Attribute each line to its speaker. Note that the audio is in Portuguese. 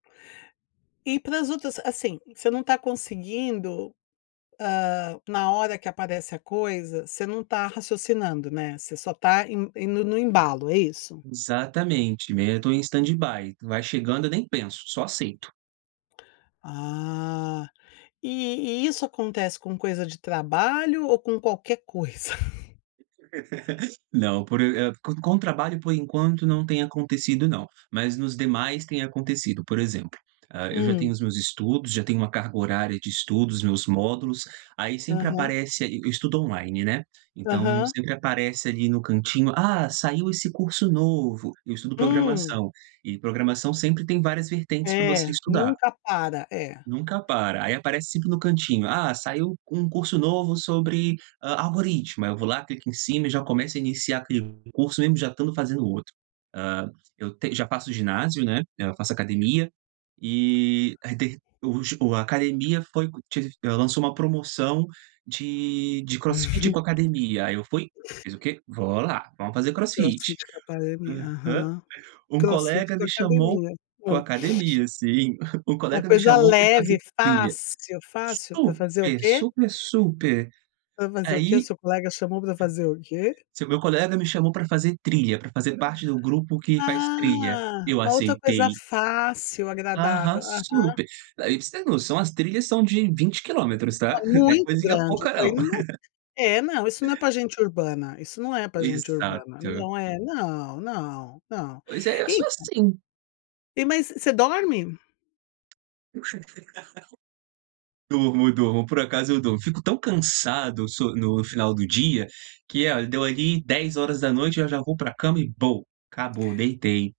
Speaker 1: E para as outras assim, você não está conseguindo, hã, na hora que aparece a coisa, você não está raciocinando, né, você só está indo indo no embalo é isso?
Speaker 2: Exatamente, né, eu estou em stand by, vai chegando eu nem penso, só aceito.
Speaker 1: Ah, e e isso acontece com coisa de trabalho ou com qualquer coisa.
Speaker 2: Não, por, e e, com trabalho por enquanto não tem acontecido não, mas nos demais tem acontecido por exemplo, hã, eu já tenho
Speaker 1: Hum.
Speaker 2: os meus estudos, já tenho uma carga horária de estudos, meus módulos, aí sempre
Speaker 1: Aham.
Speaker 2: aparece, e estudo online, né, então
Speaker 1: Aham.
Speaker 2: sempre aparece ali no cantinho, "Ah saiu esse curso novo", eu estudo
Speaker 1: Hum.
Speaker 2: programação, e programação sempre tem várias vertentes para
Speaker 1: É,
Speaker 2: você estudar.
Speaker 1: nunca para, é.
Speaker 2: Nunca para, aí aparece sempre no cantinho, "Ah saiu um curso novo sobre, ah, algoritmo", aí eu vou lá clico em cima e já começo a iniciar aquele curso mesmo já estando fazendo outro, ah, eu te já faço ginásio, né, eu faço academia, e aí tem o ju o, a academia foi que lançou uma promoção de, de crossfit com academia, aí eu fui, fiz o quê, vou lá, vamos fazer
Speaker 1: O
Speaker 2: crossfit,
Speaker 1: crossfit com a academia,
Speaker 2: hum, hã,
Speaker 1: aham,
Speaker 2: um
Speaker 1: crossfit
Speaker 2: colega
Speaker 1: com
Speaker 2: me chamou,
Speaker 1: academia,
Speaker 2: com a
Speaker 1: é.
Speaker 2: academia sim, um
Speaker 1: Uma
Speaker 2: colega me
Speaker 1: coisa
Speaker 2: chamou para fazer
Speaker 1: leve
Speaker 2: trilha,
Speaker 1: fácil, fácil para fazer o
Speaker 2: super,
Speaker 1: quê?
Speaker 2: super, super,
Speaker 1: Para fazer o que, o
Speaker 2: aí,
Speaker 1: seu colega chamou para fazer o quê?
Speaker 2: Se o meu colega me chamou para fazer trilha, para fazer parte do grupo que faz trilha,
Speaker 1: Ah,
Speaker 2: eu
Speaker 1: uma outra coisa
Speaker 2: aceitei.
Speaker 1: fácil
Speaker 2: Aham
Speaker 1: agradável, aham.
Speaker 2: super, ai para você ter noção as trilhas são de 20 quilômetros tá,
Speaker 1: Ô
Speaker 2: não é
Speaker 1: muito
Speaker 2: coisinha
Speaker 1: grande
Speaker 2: pouca
Speaker 1: isso aí
Speaker 2: não.
Speaker 1: não é, é não isso não é para gente urbana, isso não é para gente urbana,
Speaker 2: Exato.
Speaker 1: não é não, não, não,
Speaker 2: Pois é, eu sou
Speaker 1: então
Speaker 2: assim.
Speaker 1: E, mas, você dorme?
Speaker 2: Durmo, durmo, por acaso eu durmo, eu fico tão cansado so no final do dia, que olha, deu ali 22h eu já vou para cama e acabou deitei.